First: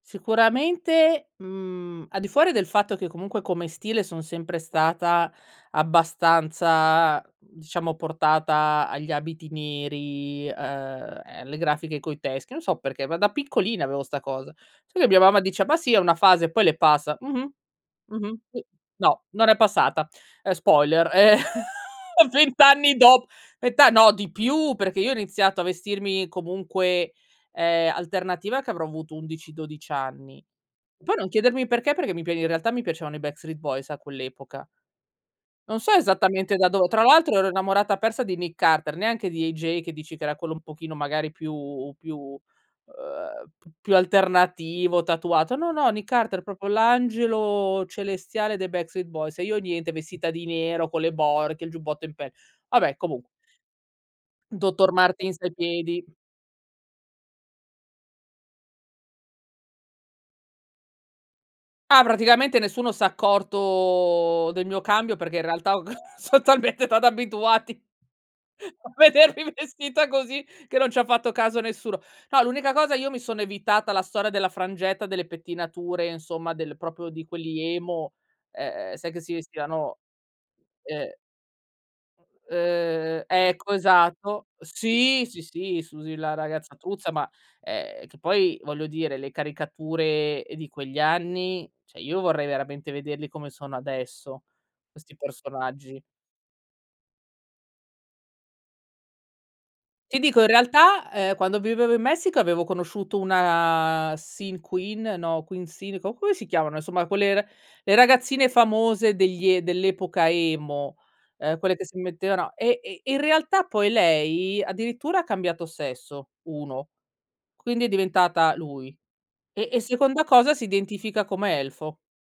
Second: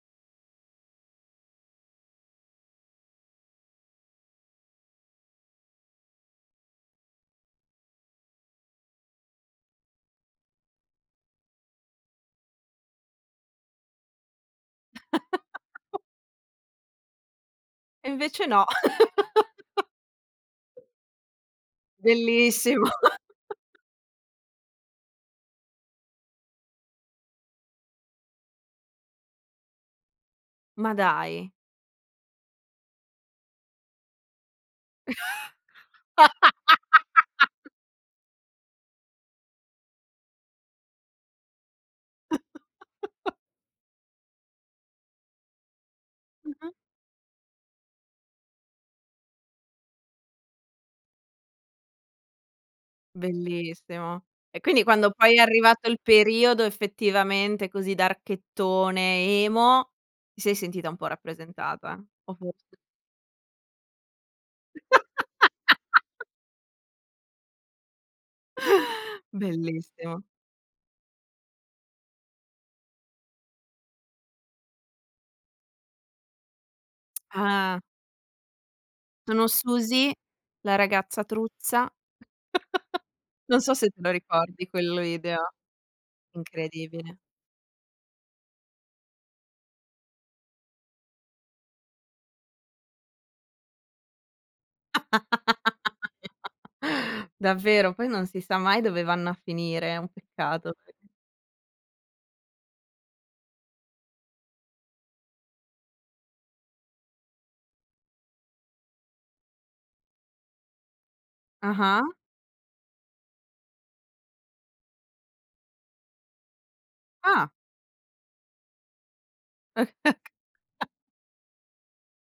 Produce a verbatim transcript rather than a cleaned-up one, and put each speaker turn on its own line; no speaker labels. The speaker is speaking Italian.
Sicuramente, mhmm, al di fuori del fatto che comunque come stile, sono sempre stata abbastanza, mhmm, diciamo, portata agli abiti neri, uhm, e alle grafiche coi teschi, non so perché, ma da piccolina avevo 'sta cosa. Solo che mia mamma dice :"Ma sì, è una fase, poi le passa." Mh-mh.
E
Mh-mh.
invece
Sì.
no.
No. Non è passata. Uhm, spoiler, uhm, vent
Bellissimo.
anni dop vent a No, di più, perché io ho iniziato a vestirmi, comunque, uhm, alternativa che avrò avuto undici dodici anni.
Ma
Poi, non
dai.
chiedermi perché, perché mi pi in realtà mi piacevano i Backstreet Boys, a quell'epoca. Non so, esattamente da dove tra l'altro ero innamorata persa di Nick Carter, neanche di AJ che dici che era quello un pochino magari più più, uhm, p più alternativo, tatuato. No, no, Nick Carter, propo
Mh-mh.
l'angelo celestiale dei Backstreet Boys. E io niente vestita di nero, con le borchie, il giubbotto in pel Vabbè comunqu
Bellissimo. E quindi,
Doctor
quando poi
Martin's
è
ai
arrivato il
piedi.
periodo effettivamente così darkettone, emo, ti sei sentita un po' rappresentata?
Ah,
O
praticamente
forse
nessuno s'è accorto del mio cambio perché, in realtà, ho c son talmente stati abituati a vedermi vestita
Bellissimo.
così, che non ci ha fatto caso nessuno. No, l'unica cosa io mi sono evitata la storia della frangetta, delle pettinature, insomma del propo di quelli
Ah.
emo, uhm, sai che si
Sono
vestivano
Susy, la
uhm
ragazza truzza.
[unintelligible] Uhm,
Non
ecco,
so se te lo
esatto
ricordi quel
Sì, sì,
video.
sì, Susy la ragazza truzza
Incredibile.
ma ehm, che poi voglio dire le caricature, uhm, di quegli anni, ceh io vorrei veramente vederli come sono adesso, questi personaggi.
Davvero, poi non si sa mai dove vanno a finire, è un
Ti dico, in
peccato [unintelligible]
realtà, uhm, quando vivevo in Messico avevo conosciuto una sin queen, no queen sin, co come si chiamano? Insomma quelle ra le ragazzine famose degli e dell'epoca emo, uhm, quelle che si
Ah-ah.
mettevano e e e in realtà poi lei addirittura ha cambiato sesso, uno
Ah.
quindi è diventata lui. E e seconda cosa si identifica come elfo.